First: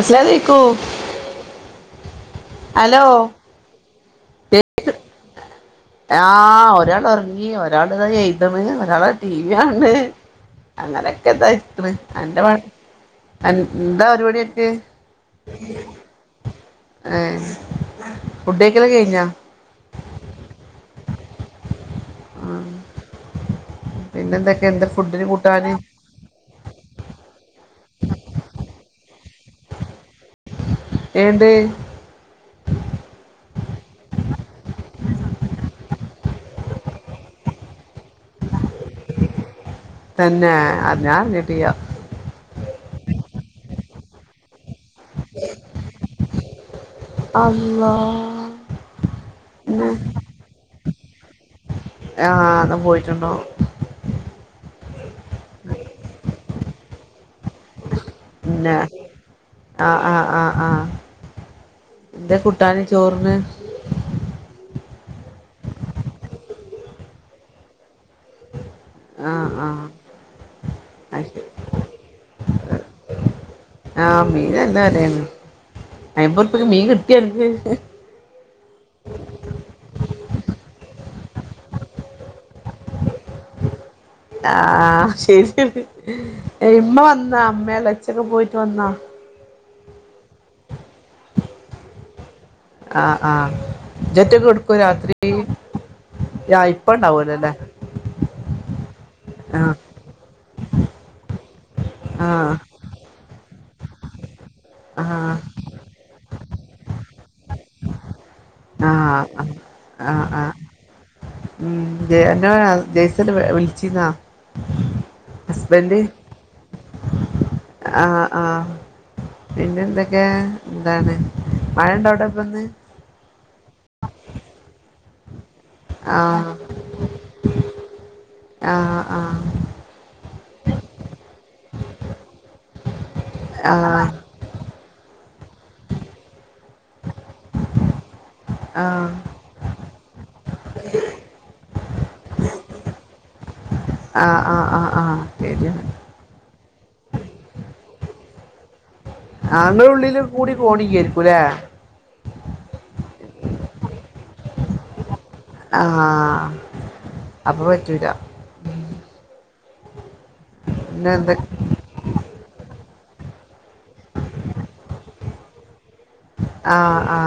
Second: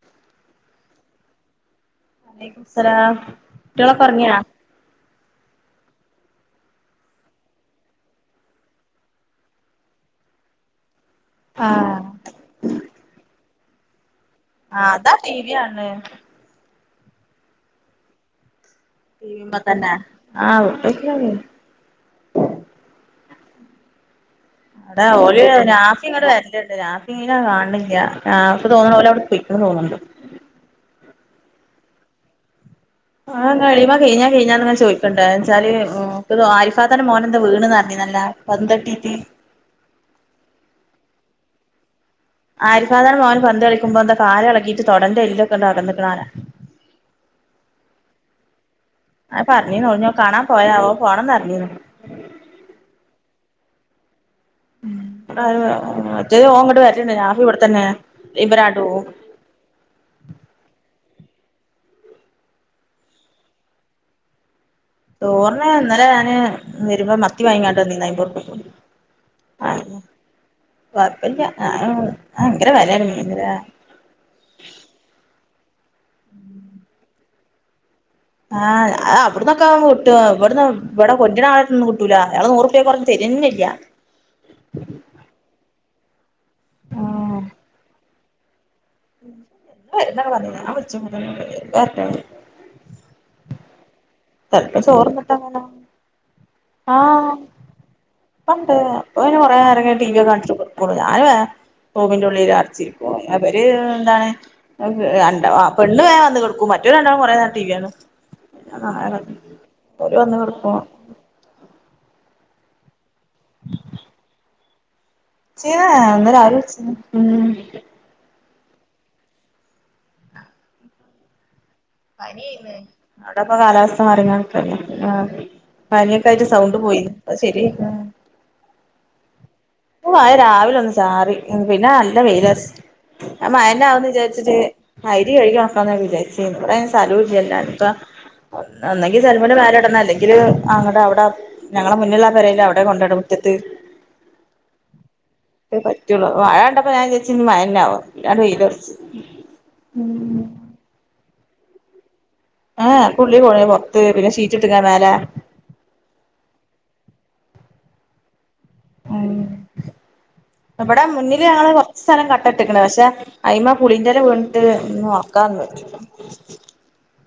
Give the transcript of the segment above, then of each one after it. അസ്ലലേക്കും വലൈക്കും സ്ലാം കുട്ടികളെകൊറങ്ങിയോ ആഹ് ഒരാൾ ഉറങ്ങി ഒരാള്താ എയ്തണ് ഒരാള് ടി വി കാണ്ണ് അങ്ങനെയൊക്കെ താ ഇരിക്കിണ് ആഹ് അന്റെ [unintelligible] എന്താ പരിപാടി ഏ ആഹ് അതാ ടി വി കാണ് ണ്. ഫുഡ് കഴിക്കലൊക്കെ കഴിഞ്ഞാ പ തന്നെ ആഹ് ഫുടൊക്കെ കഴിച് പിന്നെന്തൊക്കെ എന്താ അട ഫുഡിന് ഓല് കൂട്ടാന് നാസി ഇവിടെ വരല്ലണ്ട് നാസി നെ കാണിന്നില്ല ഇൻക്കതോന്നു പൊയ്ക്കിണ് തോന്നുന്നുണ്ട് ഏത് ആഹ് കളിമ കഴഞ്ഞാ കഴിഞ്ഞാങ്ങ ചോയ് ണ്ടെച്ചാല് ഇ ആരിഫാതാന്റെ മോന് എന്താ വീണന്ന് പറഞ്ഞിനിയല്ലോ ന്തപ്പറ്റിട്ട് തന്നെ അ ഞാൻ അറിഞ്ഞിട്ടില്ല ആരിഫാത്താന്റെ മോൻ പന്ത് കളിക്കുമ്പോ ന്താ കാൽ ഇളകി തൊടെന്റെ എല്ലോക്കിണ്ടാ അകന്നി കണാലെ അള്ളാ ആ പിന്നെ പറഞ്ഞീനോലോ ഞാൻ കാണാൻ പോയാവോ ആ അതാ പോയിട്ടുണ്ടോ ഞാൻ രാവിലെ ഇവിടത്തന്നെ പിന്നെ ആഹ് ആഹ് ആഹ് ആഹ് എന്താ കൂട്ടാന് ചോറിന് ചോർന് ഇന്നലെ ഞാന് വരുമ്പോ മത്തി വാങ്ങീട്ടാന്ന് വന്നേന് ആയിമ്പറുപ്പക് ആഹ് ആ അത് കൊഴപ്പില്ല ശരി ആ ഭയങ്കര വെലാണ് മീനിനു ആഹ് മീൻ നല്ല വെലാണ് അയിമ്പൂർപ്പിയ്ക്ക് മീൻ കിട്ടിയ അൻക് ആഹ് അവിടന്നൊക്കെ ആവുമ്പോ കിട്ടും. ഇവിടന്ന് കൊണ്ടര് ണ ആളടത്തിന്ന് കിട്ടൂല. അയാൾ നൂറുപ്പയേൽ കുറ ആഹ് ശരി ണ് ഇമ്മ വന്ന അമ്മയ ലച്ചക്കെ പോയിട്ട് വന്നാ വരുന്നൊക്കെ പറഞീനു. ഞാൻ വിളിച്ചോക്കീട്ടൊന്നും ഇല്ല. വരുമ്പോ വരട്ടെ ആ ആ ഇജൊറ്റക്ക് എടുക്കും ചെലപ്പ രാത്രി ചോർന്നിട്ട അങ്ങനാ ആ ഇപ്പ ആഹ് ഉണ്ടാവുമല്ലോ അല്ലേ പ്പണ്ട് പ്പ പിന്നെ കുറെ ആ നേരം ടീവി ക്കൊ കാണ്ടിരി ഞാൻ വേം റൂമിന്റെ ആ ഉള്ളിൽ അടച്ചിരിക്കും അവര് എന്താണ് ആ രണ്ട പെണ്ണ് വേഗം വന്ന് കെടക്കും. മറ്റൊ രണ്ടാ കൊറെേ നേരം ടീവീ കാണും ആ [unintelligible] ആ ഓര് വന്ന് കെടക്കും [unintelligible] ജെയസല് വിളിച്ചിന്നാ [unintelligible] ഇന്ന് രാവിലെ വിളിച്ചീനു ആ ആ പിന്നെ എന്തൊക്കെ എന്താണ് മഴ ഉണ്ടോ അവിടെ ഇപ്പൊ ഇന്ന് പനിന്ന് അവിടപ്പ കാലാവസ്ഥ മറിക്കാണ്ട് ക്കല്ലേ ആ ആ പനിയൊക്കെ ആയിട്ട് സൗണ്ട് പോയി ഇപ്പോ ശെരിയായി ആ ആ മഴ രാവിലെ ഒന്ന് ചാറി, പിന്നെ നല്ല വെയില അറ ഞാൻ മഴ ആ ന്നാവും വിചാരിച്ചിട്ട് അരി കഴുകി നോക്കാ വിചാരിച്ചി. ബടെ അയ്ൻ സ്ഥലോല്ലല്ലോ ആ [unintelligible] അല്ലെങ്കില് അങ്ങടെ അവിടെ ഞങ്ങള മുന്നില പേരെൽ അവിടെ കൊണ്ടയിടും മുറ്റത്ത് ആഹ് പറ്റോള്ളൂ. മഴ കണ്ടപ്പോ ഞാൻ വിചാരിച്ചു മഴല്ലവം പിന്നാണ്ട് വെയിലറച്ച് ങ്ങളുടെ ഉള്ളിൽ കൂടി കോണില്ലായിരിക്കൂല്ലേ ആഹ് [unintelligible] പുറത്തു. പിന്നെ ഷീറ്റ് ട്ടക്ക മേലെ ആഹ് അപ്പൊ പറ്റൂല മ് ഇവിടെ പിന്നെ എന്ത മുന്നില് ഞങ്ങള് കൊറച്ച് സ്ഥലം കട്ടട്ടിക്കണ് പക്ഷെ അയിമ്മ പുളിൻ്റെല വീണിട്ട്ന്ന് [unintelligible] ആഹ് ആ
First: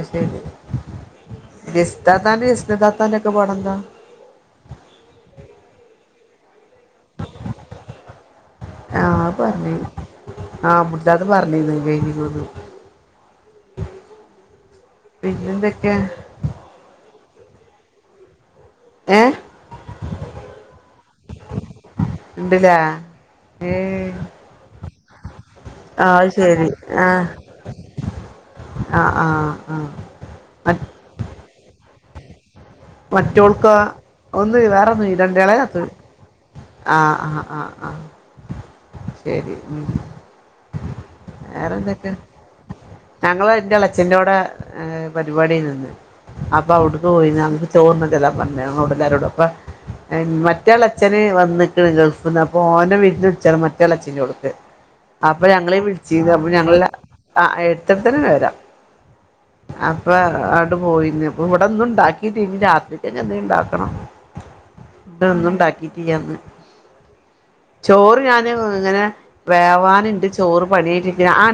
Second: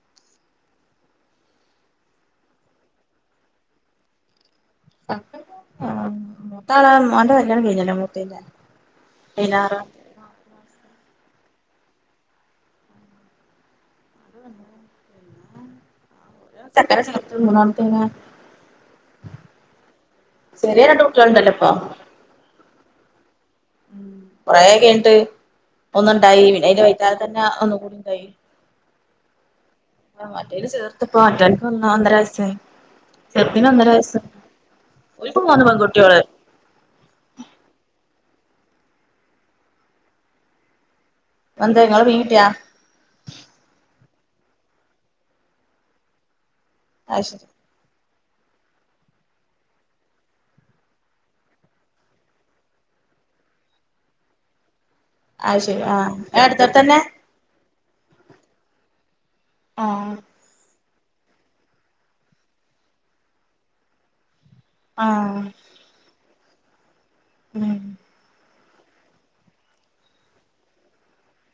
അത്ശരി ജെസി താത്താൻ്റെ ഹുസ്നതാത്താന്ൻ്റെ ഒക്കെ പടെന്താ ആഹ് [unintelligible] മോന്റെ കല്യാണം കഴിഞ്ഞല്ലോ മൂത്തൂൻ്റെ ആഹ് അത് പായ്നാറാ പിന്നെന്തൊക്കെയാ ചക്കര [unintelligible] ഏഹ് ചെറിയേ രണ്ട് കുട്യാള്ണ്ടല്ലോപ്പം ഇണ്ട്ല്ലേ ഏഹ് കൊറേകയ്ഞ്ഞ്ട്ട് ആഹ് അത് ഒന്നുണ്ടായി പിന്നെ ശരി അയ്ന്റെ വയ്ത്താലെ ആഹ് തന്നെ ഒന്നും കൂടിണ്ടായി ആഹ് ആഹ് ആഹ് മറ്റോല്ത് മ ചേർത്ത്പ്പം മറ്റോന്ക്ക് ഒന്ന് രണ്ടര വയസായ്ണ് മറ്റോൾക്കോ ഒന്ന് വേറൊന്നുടെ ഓൽക്ക് രണ്ടാള മൂന്ന് പെൺകുട്ടിയോള് ആഹ് ആഹ് ആഹ് ആഹ് ശരി ഉം വേറെ എന്താ ഇങ്ങളെ പറ്റും മീൻ കിട്ടിയാ ഞങ്ങള് എന്റെ അളച്ഛന്റെോട് പരിപാടിൽ നിന്ന് അപ്പ അവിടു അത് പോയി ശരി നമ ച പറൂടുാരോടൊപ്പ മറ്റേയാൾ അച്ഛന് വന്നണ് ഗൾഫിൽ നിന്ന് അപ്പ ഓന വിരു വിച്ച മറ്റേൾ അച്ഛന് കൊടുക്ക് അപ്പൊ അത് ഞങ്ങളെ ശരി ആഹ് വിളിച്ചു ഏഹ് അപ്പ ഞങ്ങള അടുത്തടുത്തന്നെ ഇത്തത്തി വരാം അപ്പ ആഹ് അവിടെ പോയി ഇവിടെ ഒന്നും ഉണ്ടാക്കി രാത്രിക് എന്ത ഇണ്ടാക്കണം ഇത ആഹ് ഒന്ന ഉണ്ടാക്കിട്ട്യന്ന് ഉം ചോറ് ഞാൻ ങ്ങനെ വേവാൻ നുണ്ട് ചോറ് പണിരിക്ക ആ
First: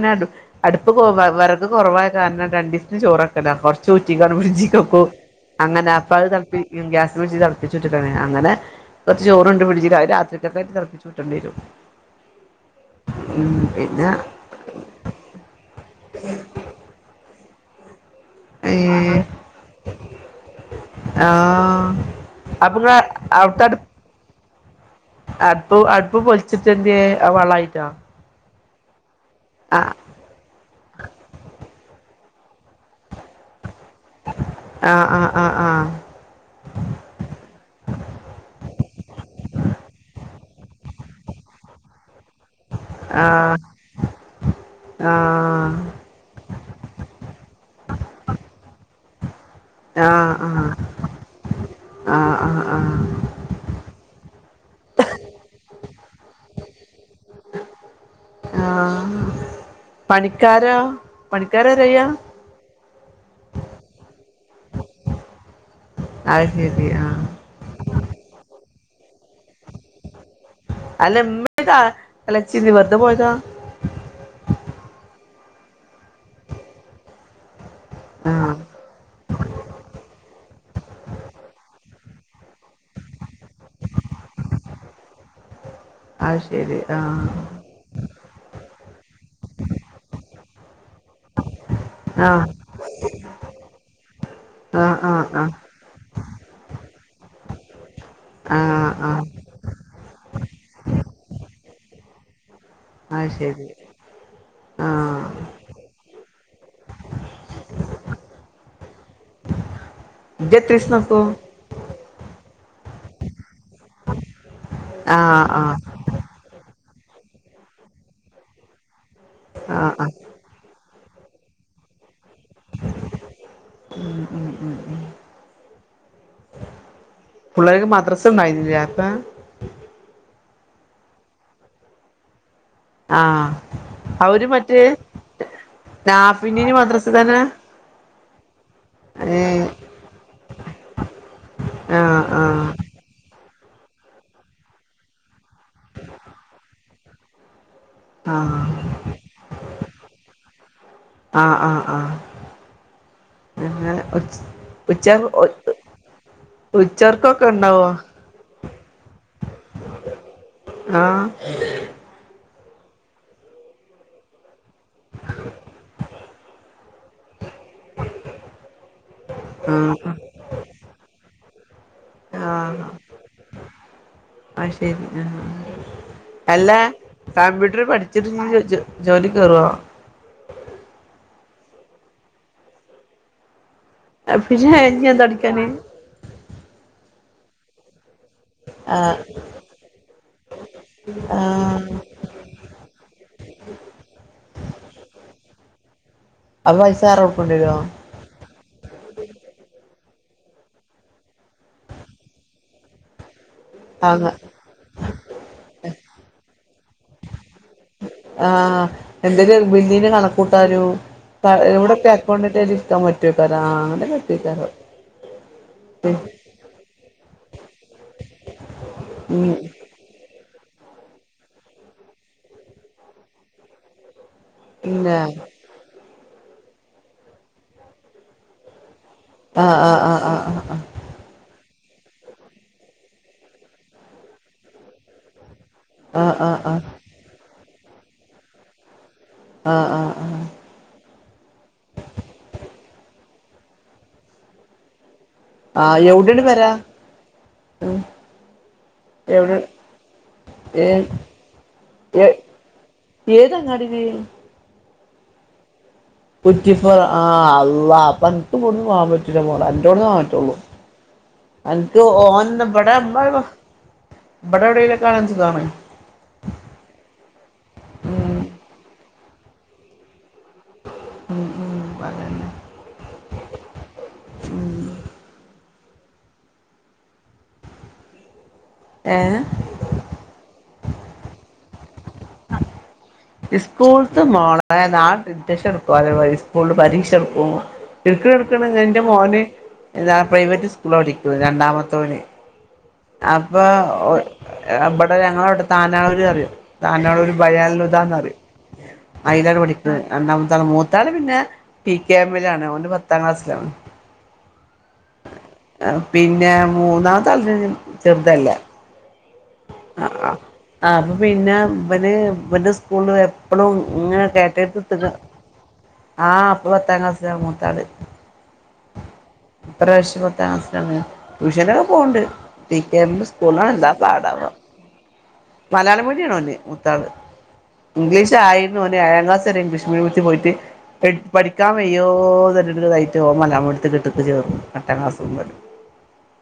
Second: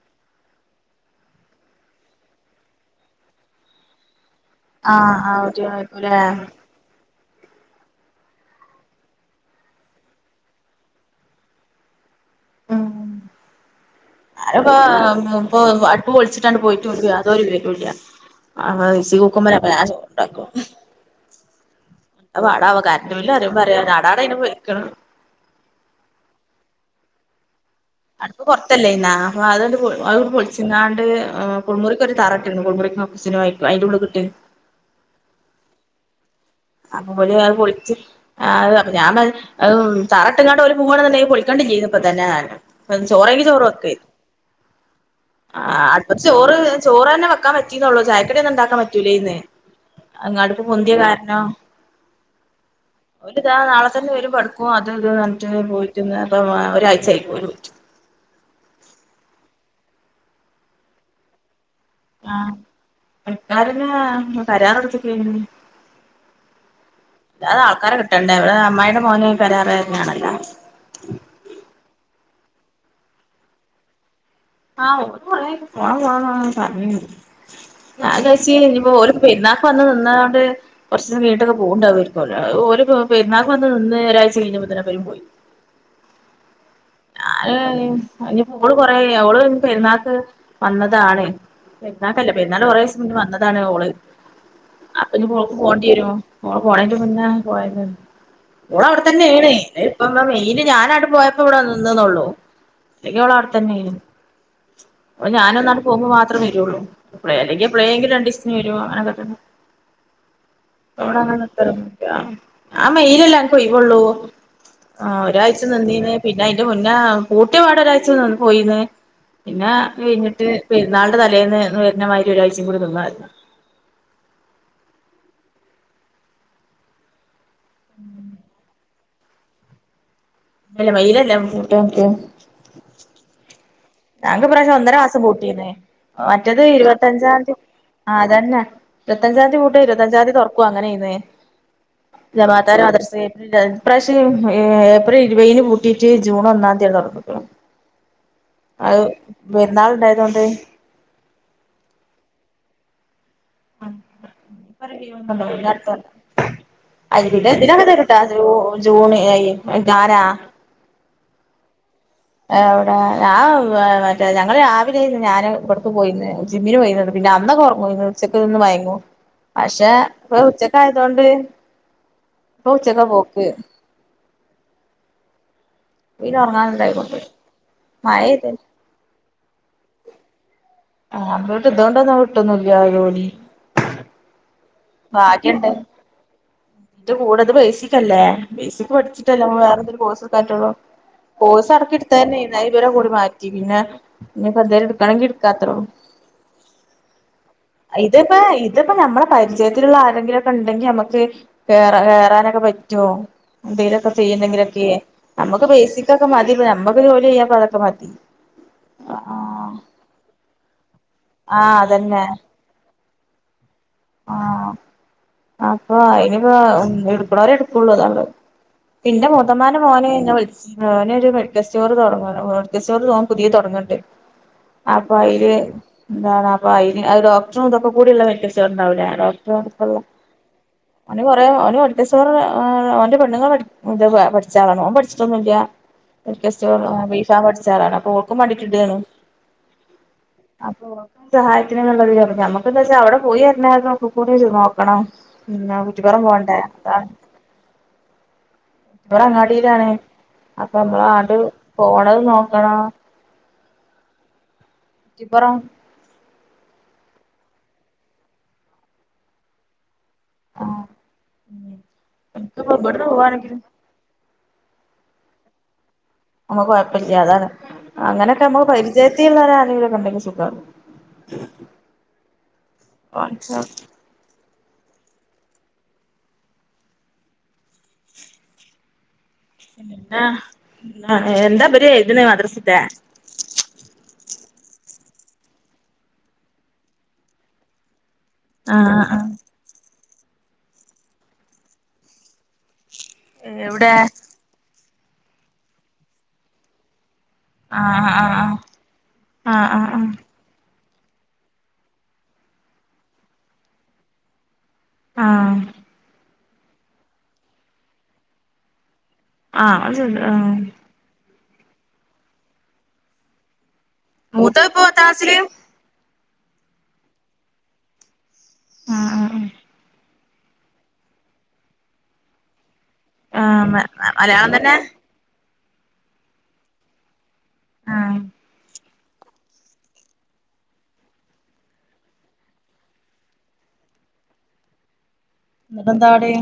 അടുപ്പ് വിക്ക്റ കുവാരണം രണ്ട ദിവസത്തിന് ചോറൊക്കല്ല കൊറച്ച് റ്റിഞ്ചിക്കൊക്കും ആഹ് ആഹ് അങ്ങനെ പ കുട്ടികളായിരിക്കുംല്ലേ തിളപ്പിയാ തിളപ്പിച്ച് ഉറ്റലാണ് അങ്ങനെ കുറച്ച് ചോറണ്ട് പിടടിച്ച് രാത്രിക്കൊക്കൊയിട്ട് തിളപ്പച്ച്ു വിട്ടേണ്ട വരും ഉം പിന്നെ ആപ്പോ ഇപ്പൊ അടുപ്പ് പൊളിച്ചിട്ടാണ് പോയിട്ട് വിട അതോരുപ ഇടിയ ആ ഈ ഇച്ചി കൂക്കുമ്പരെ പശ ഉണ്ടാക്കും ആഹ് എന്താ അപ്പൊ വാടാവാ ഇങ്ങള് കാരന്റെ വല അറിയ അവിടുത്തെ അടു പറയാ നാടാടെ വക്കണം അടുപ്പ് അടുപ്പ് പൊലിച്ചിട്ടന്റെ വളായിട്ട് അടുപ്പ് പുറത്തല്ലേ ഇന്നാ അപ്പൊ അതുകൊണ്ട് ആഹ് അ പൊളിച്ചിങ്ങാണ്ട് കുളുമുറിക്ക ഒരു തറ എറക്ക സിനമായി ആ ആ ആ ആ അപ്പൊ പോലെ അത് പൊളിച്ച് അ ഞാൻ തറാട്ടിങ്ങാട്ട പോല പോകണെന്നണ്ടെങ്കിൽ പൊളിക്കാണ്ടണ്ട് ചെയ് തന്നെ ചോറക്ക് ആഹ് ചോറും ഒക്കെ ആ ആഹ് അടുപ്പ ചോറ് ചോറ് തന്നെ വെക്കാൻ പറ്റിന്നോള്ളൂ ചായക്കട ഒന്ന ഉണ്ടാക്കാൻ പറ്റൂലേ ഇന്ന് ആഹ് ആഹ് അങ്ങടുപ്പ ആഹ് പൊന്തിയോ കാരണോ ആഹ് ആഹ് ഒരുത നാളെ തന്നെ വരും പഠക്കും അത് ഇത് നിട്ട് പോയിട്ട ഒരാഴ്ച ആയിരിക്കും ഒരു ആ പണിക്കാര പണ ആ എക്കാരന തരാറ എടുത്തക്ക അത് ശരി ആഹ് അല്ലാതെ ആൾക്കാരെ കിട്ടണ്ടേ ഇവിടെ അമ്മായിയുടെ മോന് വരാറ് തന്നെയാണല്ലോ അല്ലമ്മതാ അല്ലച്ചി വെറുതെ പോയതാ ആഹണ പോ പോ പറ ഞാൻ ചച്ചി ആഹ് ഇപ്പോ ഒരു പരുന്നാക്കക്ക് വന്ന് നിന്നത കൊണ്ട് കുറച്ചിനം വീട്ടൊക്കെ പോകേണ്ടാവ വരും പിന്നാർക്ക് വന്ന് നിന്ന് ഒരാഴ്ച കഴിഞ്ഞ്പോത്തനെപ്പരും പോയി അ ഞാന് ഇനി പള് കൊറ അവള് പെരുന്നാക്ക് വന്നതാണ് പെരുന്നാൾക്ക് അല്ല ആഹ് പെരുന്നാളിന് കുറെ ദിസം മുന്നേ വന്നതാണ് ഓള് ആഹ് ആഹ് അപ്പൊക്ക് ആഹ് പോകേണ്ടി വരുമോ മോള് പോണെന്റെ മുന്നേ പോയത് ആഹ് ആഹ് ഓളവിടെത്തന്നേണ് ഇപ്പ മെയില് ഞാനങ്ങോട് പോയപ്പോ ഇവിടെ വന്നു നിന്നന്നേള്ളു. അല്ലെങ്കി അവളവിടെ തന്നെ ആയിനു ആ ഓള് ഞാനൊന്നങ്ങട് പോകുമ്പോ മാത്രേ വരുള്ളൂ എപ്ലെ അല്ലെങ്കിപ്ലെങ്കിലു രണ്ടീസത്തിനു വരും അങ്ങനൊക്കെത്തന്നേ. ഇജ്ജ് എത്രീസം നിക്കും ഇവിടങ്ങനെ നിക്കലൊന്നുവില്ല ആ മെയിലല്ലേ എന്കൊയിവൊള്ളൂ. ആ ആഹ് ഒരാഴ്ച ആഹ് നിന്നീനെ പി അതിന്റെ മുന്നേ കൂട്ടിയപാടൊരാഴ്ചനിന്ന് പോയിന്ന് പിന്നെ ആഹ് ആഹ് അത്കഴിഞ്ഞിട്ട് പിറന്നാളുടെ തലേന്ന് അന്നുവരുന്നമാതിരി ഒരാഴ്ചയും കൂടി നിന്നായിരുന്നു. പിള്ളേർക്ക് മദ്രസ ഉണ്ടായിരുന്നില്ല പ്പ? അല്ല മേയിലല്ല [unintelligible] ആ ഞങ്ങക് ഇപ്രാവശ്യം ഒന്നര മാസം പൂട്ടീന്നേ, മറ്റേത് നാഫിനീന് മദ്രസ ഇരുപത്തഞ്ചാം തന്നെ തി ആ അതന്നെ. ഇരുത്തഞ്ചാംതി ഏഹ് പൂട്ടിയ ഇരുത്തഞ്ചാംതി തുറക്കും അങ്ങനെയ ചെയ്യുന്നേ, ആഹ് ആഹ് ജമാത്താര അദർച്ച ഇപ്രാവശ്യം ഏപ്രിൽ ഇരുപൈയിൻ പൂട്ടിയിട്ട് ജൂൺ ഒന്നാം തിയാണ് തുറക്കത്തൊള്ളൂ. ആഹ് അത് പെരുന്നാളുണ്ടായിരുന്നോണ്ട് ആഹ് ആഹ് ആഹ് പിന്നെ ഉച് ഉച്ച ഉച്ചർക്കൊക്കെ ഉണ്ടാവോ [unintelligible] [unintelligible] ജൂണ് ആഹ് അവിടെ ഞാ മറ്റേ ഞങ്ങള് രാവിലെന്ന് ഞാന് പൊറത്തു പോയിരുന്നു ജിമ്മില് പോയിന്ന്. എന്താക്കുറങ്വോ ഇങ്ങള് ഉച്ചക്ക് ഒന്ന് മയങ്ങു പക്ഷെ ആഹ് ഇപ്പ ഉച്ചക്കായതൊണ്ട് ഇപ്പൊ ഉച്ചക്കാ പോക്ക്. ആ ശരി ആ പിന്നെ അല്ല ഉറങ്ങാനുണ്ടായിക്കൊണ്ട് കമ്പ്യൂട്ടർ പഠിച്ചിട്ട് നി മഴെയ്ത് ജോലിക്കു കേറുവോ? ആ അതോണ്ട് ഇന്തൊണ്ടൊന്നും കിട്ട്വോന്നുമില്ല ജോലി. പിന്നെ ഇനി എന്തൊടുക്കാനാ ഭാഗ്യണ്ട് ഇന്റെ ഇത് കൂടത് ബേസിക്കല്ലേ, ബേസിക് ആഹ് പഠിച്ചിട്ടല്ല നമ്മള് വേറെന്തലു കോഴ്സെടുക്കാറ്റുള്ളോ. കോഴ്സ് ആഹ് ഇടയ്ക്കു എടുത്തരുന്നു ഞാൻ ഇവരെ കൂടി മാറ്റി പിന്നെ പിന്നെപ്പെന്തേലും എടുക്കണെങ്കിൽ എടു എടുക്കാത്രേള്ളൂ. അപ്പൊ പൈസ വേറെ കൊടുക്കേണ്ടി വരുവോ ഇതിപ്പോ ഇതിപ്പോ നമ്മടെ പരിചയത്തിലുള്ള ആ എന്തെങ്കിലൊക്കെ ഉണ്ടെങ്കി നമ്മക്ക് കേറ കേറാനൊക്കെ പറ്റ്വോ? എന്തേലൊക്കെ ആഹ് ചെയ്യുന്നെങ്കിലൊക്കെ നമുക്ക് ബേസിക്കൊക്കെ മതി നമ്മക്ക് ജോലി ചെയ്യാപ്പ അതൊക്കെ മതി. ആ എന്തൊരു ആഹ് നിർബന്ധിത കണക്കൂട്ടാരു എവിടെക്കെ അക്കൗണ്ടിട്ടല് എടുക്കാൻ പറ്റുവോക്കാര ആ അപ്പൊ ഇയിനിപ്പ എടുക്കണോരെടുക്ക് ഉള്ളതള്ളത് പിന്റെ ഉം മുതമാന മോനെ ഞാൻ വിളിച്ച ഞാനൊരു മെഡിക്കൽ സ്റ്റോറ് തുടങ്ങാണ് മെഡിക്കൽ സ്റ്റോർ ന്നാ പുതിയ തുടങ്ങണ്ടേ? അപ്പൊ പിന്നെ അയില് എന്താണ് അപ്പൊ അയിന് അത് ഡോക്ടറും ഇതൊക്കെ കൂടിള്ള മെഡിക്കൽ സ്റ്റോറുണ്ടാവൂലെ? ഡോക്ടറും ആഹ് അതൊക്കെള്ള ആഹ് ആഹ് ആഹ് അയിന് കൊറേ തോനെ പഠി എസ് ആർ ൽ ഓന്റെ പെണ്ണുങ്ങള് പഠിച്ച പഠിച്ചാളാണ് ഓൻ പഠിച്ചിട്ടൊന്നുമില്ല്യ. ആഹ് ആഹ് ആഹ് ആഹ് ഓൻ ബീ ഫാമ് പഠിച്ച ആളാണ് അപ്പൊ ഓൾക്കും പഠിച്ചിതേണ് ആഹ് ആഹ് ആഹ് അപ്പൊ ഓക്ക് സഹായത്തിന് നല്ലൊരു ഇതുവേണം നമ്മക്ക എന്താച്ച അവിടെ പോയിവരുന്നാളിന് ഒക്കെക്കൂടി നോക്കണം പിന്ന ആഹ് കുറ്റിപറം എവിടെയാണ് പോകണ്ടേ പെര അതാണ് ഉം ഈടെ എവിടെ അങ്ങാടിയിലാണ് അപ്പൊ ഏ നമ്മള അങ്ങട് പോണത് നോക്കണം ഏതങ്ങാടീലെ കുറ്റിപ്പറം കുറ്റിപ്പറം ആ അള്ളാ അപ്പം എക്ക് കൊണ്ടുപോവാൻ പറ്റൂല മോളെ എന്റോടെ ആഹ് എനിക്ക് ഓൻ എനിക്കിപ്പോ ഇബിടെ ഇവിടുന്ന് [unintelligible] പോവാണെങ്കിൽ ഇബിടെ എവിടെലും ഒക്കെ ആണേ സുഖാണേ നമ്മക്ക് കൊഴപ്പല്ല്യ അതാണ് ഉം അങ്ങനെയൊക്കെ നമ്മക്ക് പരിചയത്തില്ള്ളോരാരെങ്കിലൊക്കെ ഇണ്ടെങ്കി സുഖാ ഉം ഉം അതന്നെ [unintelligible] ഏഹ് ആഹ് ആഹ് എന്താ ഇവര് എയ്ത്ണ് മദ്രസത്തേ ഇസ്കൂൾത്ത മോളേ നാള ഡിക്ടേഷൻ എടുക്കുവോലോ ഇവ ഇസ്കൂള്ള് പരീക്ഷ എടുക്കും എടുക്ക് എടുക്ക്ണ് ആഹ് എന്റെ ആഹ് മോന് എന്താ പ്രൈവറ്റ് സ്കൂള്ളാ പഠിക്ക്ണ് രണ്ടാമത്തോന് അപ്പോ എവിടെ ഓ ഇവടെ ഞങ്ങളവിടെ താനാളൂര് അറയും താനാളൂര് ബയാനുൽ ആഹ് ഹുദാന്ന് ആഹ് പറയും ആഹ് അയ്ലാണ് പഠിക്ക്ണ് ആഹ് രണ്ടാമത്താള് മൂ മൂത്താള് പിന്നെ പി കെ എമ്മിലാണ് ഓന് പത്താം ക്ലാസ്സിലാണ് ആഹ് പിന്നെ മൂന്നാമത്താള് ചെറുതല്ലേ ആഹ് അത് ചെറുതാ പിന്ന ഇവന് ഇവൻ്റെ സ്കൂള്ള് എപ്പളും ഇങ്ങന മൂത്തത് ഇപ്പൊ കേട്ടെഴുത്തെടുത്ത്ട്ട് പത്താംക്ലാസ്സില് ആഹ് ഇപ്പ പത്താം ക്ലാസ്സിലാ മൂത്താള് ആഹ് ആഹ് ഇപ്രാവശ്യം പത് പത്താം ക്ലാസ്സിലാണ് ട്യൂഷനൊക്കെ പോണ് ണ്ട് പി കെ എം [unintelligible] ആഹ് സ്കൂളാണ് എന്താ ആഹ് പാടാവോ മലയാളം തന്നെ മലയാളം മീഡിയാണ് ഓന് മൂത്താള് ആഹ് ഇംഗ്ലീഷായിര് ഓനേഴാം ക്ലാസ് വരെ ഇംഗ്ലീഷ് മീഡിയത്തി പോയിട്ട് എട് പഠിക്കാൻ വയ്യോന്നറഞ്ഞിട്ട് [unintelligible] ഓൻ മലയാളം മീഡിയത്തിൽ എട്ട്ക്ക് ചേർന്നു എട്ടാം ക്ലാസ്സ്ന്ന് എന്നിട്ടെന്താ പാട്?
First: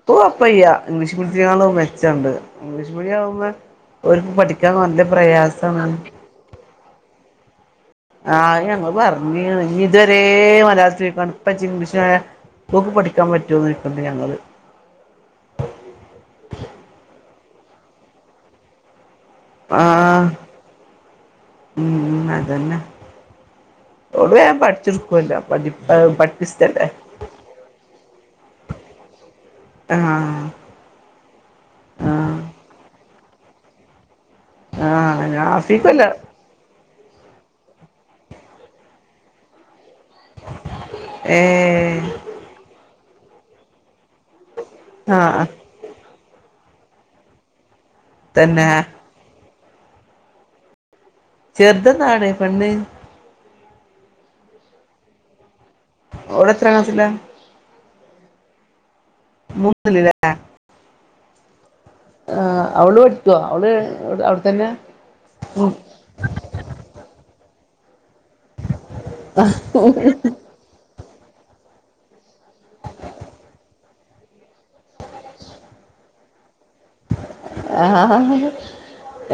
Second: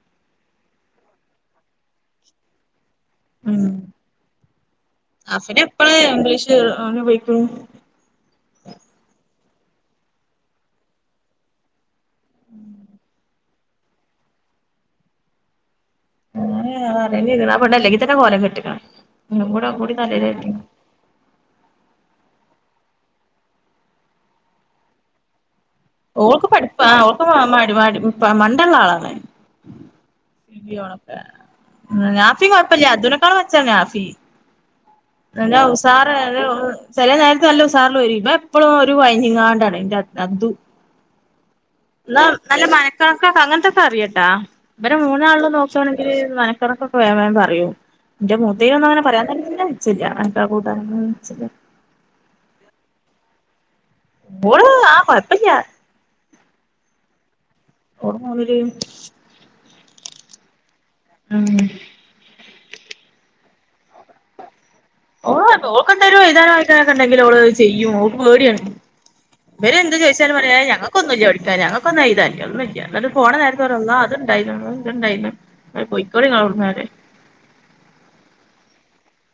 ഇപ്പൊ കൊഴപ്പയ്യ ഇംഗ്ലീഷ് മീഡിയത്തിനേക്കാളും മെച്ചണ്ട് ഇംഗ്ലീഷ് മീഡിയാവുമ്പെ ഉം ഓര്ക്ക് പഠിക്കാൻ നല്ല അഫിന് പ്രയാസാണ് എപ്പള് ഇംഗ്ലീഷ് ഓന് ഉപയോഗിക്കും ആഹ് അത് ഞങ്ങള് പറഞ്ഞ് [unintelligible] ഇഞ്ഞ് ഇതുവരേ മലയാളത്തിലിരിന്നാണ്ട് ഇപ്പജ്ജ് ഇംഗ്ലീഷിലായ ഓക്ക് പഠിക്കാൻ പറ്റ് റ്റോന്നോയ്ക്ക്ണ്ട് ഞങ്ങള് [unintelligible] അത് അറീണില്ല ആ പെണ്ണ് അല്ലെങ്കി തന്നെ കോലം കെട്ട്ക്ക്ണ് [unintelligible] കൂടി ആഹ് തലേലേറ്റി ഉം അതന്നെ ഓള് വേം പഠിച്ചെടുക്കുവല്ലോ പഠിപ് ഓൾക്ക് പഠിപ്പാ ആഹ് ഓൾക്ക് മ മടി മടി പാ മണ്ടെള്ള ആളാണ് ആഹ് [unintelligible] ആഹ് നാഫി കൊഴപ്പില്ല്യാ അതുനെക്കാളും മെച്ചാ നാഫീ ആഹ് നല്ല ആഫിക്കല്ല ഉസാറ് അല്ലേ ഓള് ചെല നേരത്ത് നല്ല ഉസാറ്ല് വരിം ഇപെന് എപ്പളും ഒരു കൊഴഞ്ഞിങ്ങാണ്ടാണ് ഇൻ്റെ അ അദു ഏഹ് ന്നാ നല്ല മനക്കണ്ക്കൊക്ക അങ്ങൻത്തൊക്ക അറിയട്ടാ ഇവരെ ആഹ് മൂന്നാള്ലും നോക്കാണെ ങ്കില് മനക്കണക്കൊക്കെ വേം വേം പറയും ഇന്റെ തന്നെ മൂത്തേനൊന്നും അങ്ങനെ പറയാൻ തന്നെ ച്ചെല്ല്യാ [unintelligible] കൂട്ടാനു ചെറുതെന്താണ് പെണ്ണ് ഓള് ആഹ് കൊഴപ്പല്ല്യ ഓള് എത്രാ ക്ലാസ്സിലാ ഓള് മൂന്നില് മൂന്നില് ല്ലേ ഉം ആഹ് അവള് പഠിക്ക്യോ അവള് ഏടെ അവട് തന്നെ ഓളന്തോ ഓക്കെന്തേലും എഴ്താനും വായിക്കാനൊക്കണ്ടെങ്കില് ഓള് അഹ് ചെയ്യും ഓ പേടിയാണ് ഇവരെന്ത് ചോയിച്ചാലും പറയാ ഏഹ് ഞങ്ങ ക്കൊന്നുല്ല്യാ പഠിക്കാന് ഞങ്ങക്കൊന്നും എയ്താന് ഒന്നുല്ല്യ ന്ന്ട്ട് പോണ നേരത്ത് പറയും അല്ലാഹ് അത്ണ്ടായിനു [unintelligible] ഇത്ണ്ടായിനു [unintelligible] പൊയ്ക്കോളി ഇങ്ങളവട്ന്ന് അറിം ആഹ്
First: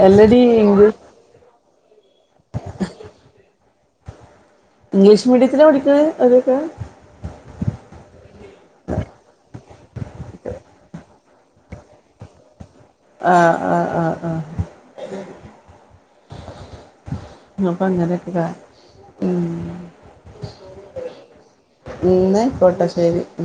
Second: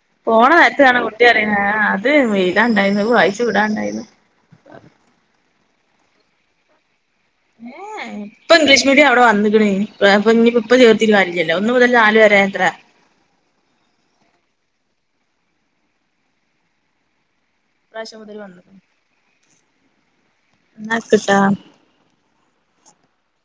എല്ലടീ ഇം ആഹ് അത് ഉം എയ്താണ്ടാരുന്നു അഹ് വായിച്ച് വിടാണ്ടാരുന്നു ഇംഗ്ലീഷ് [unintelligible] ഏഹ് ഇപ്പൊ ഇംഗ്ലീഷ് മീഡിയം അവടെ വന്നിക്ക്ണ് പ്രേ പ്പ ഇഞ്ഞിപ്പം ഇപ്പ ചേർത്തീട്ട് കാര്യ ല്ലല്ലോ ഒന്നു മുതല് നാല് വരെത്രെ ആഹ് ആഹ് ആഹ് ആഹ് [unintelligible] ഇപ്രാവശ്യം മുതൽ ഉമ് വന്ന്ക്ക്ണ് എന്നാ വെക്കട്ടാ ഇന്നായിക്കോട്ടെ ശെരി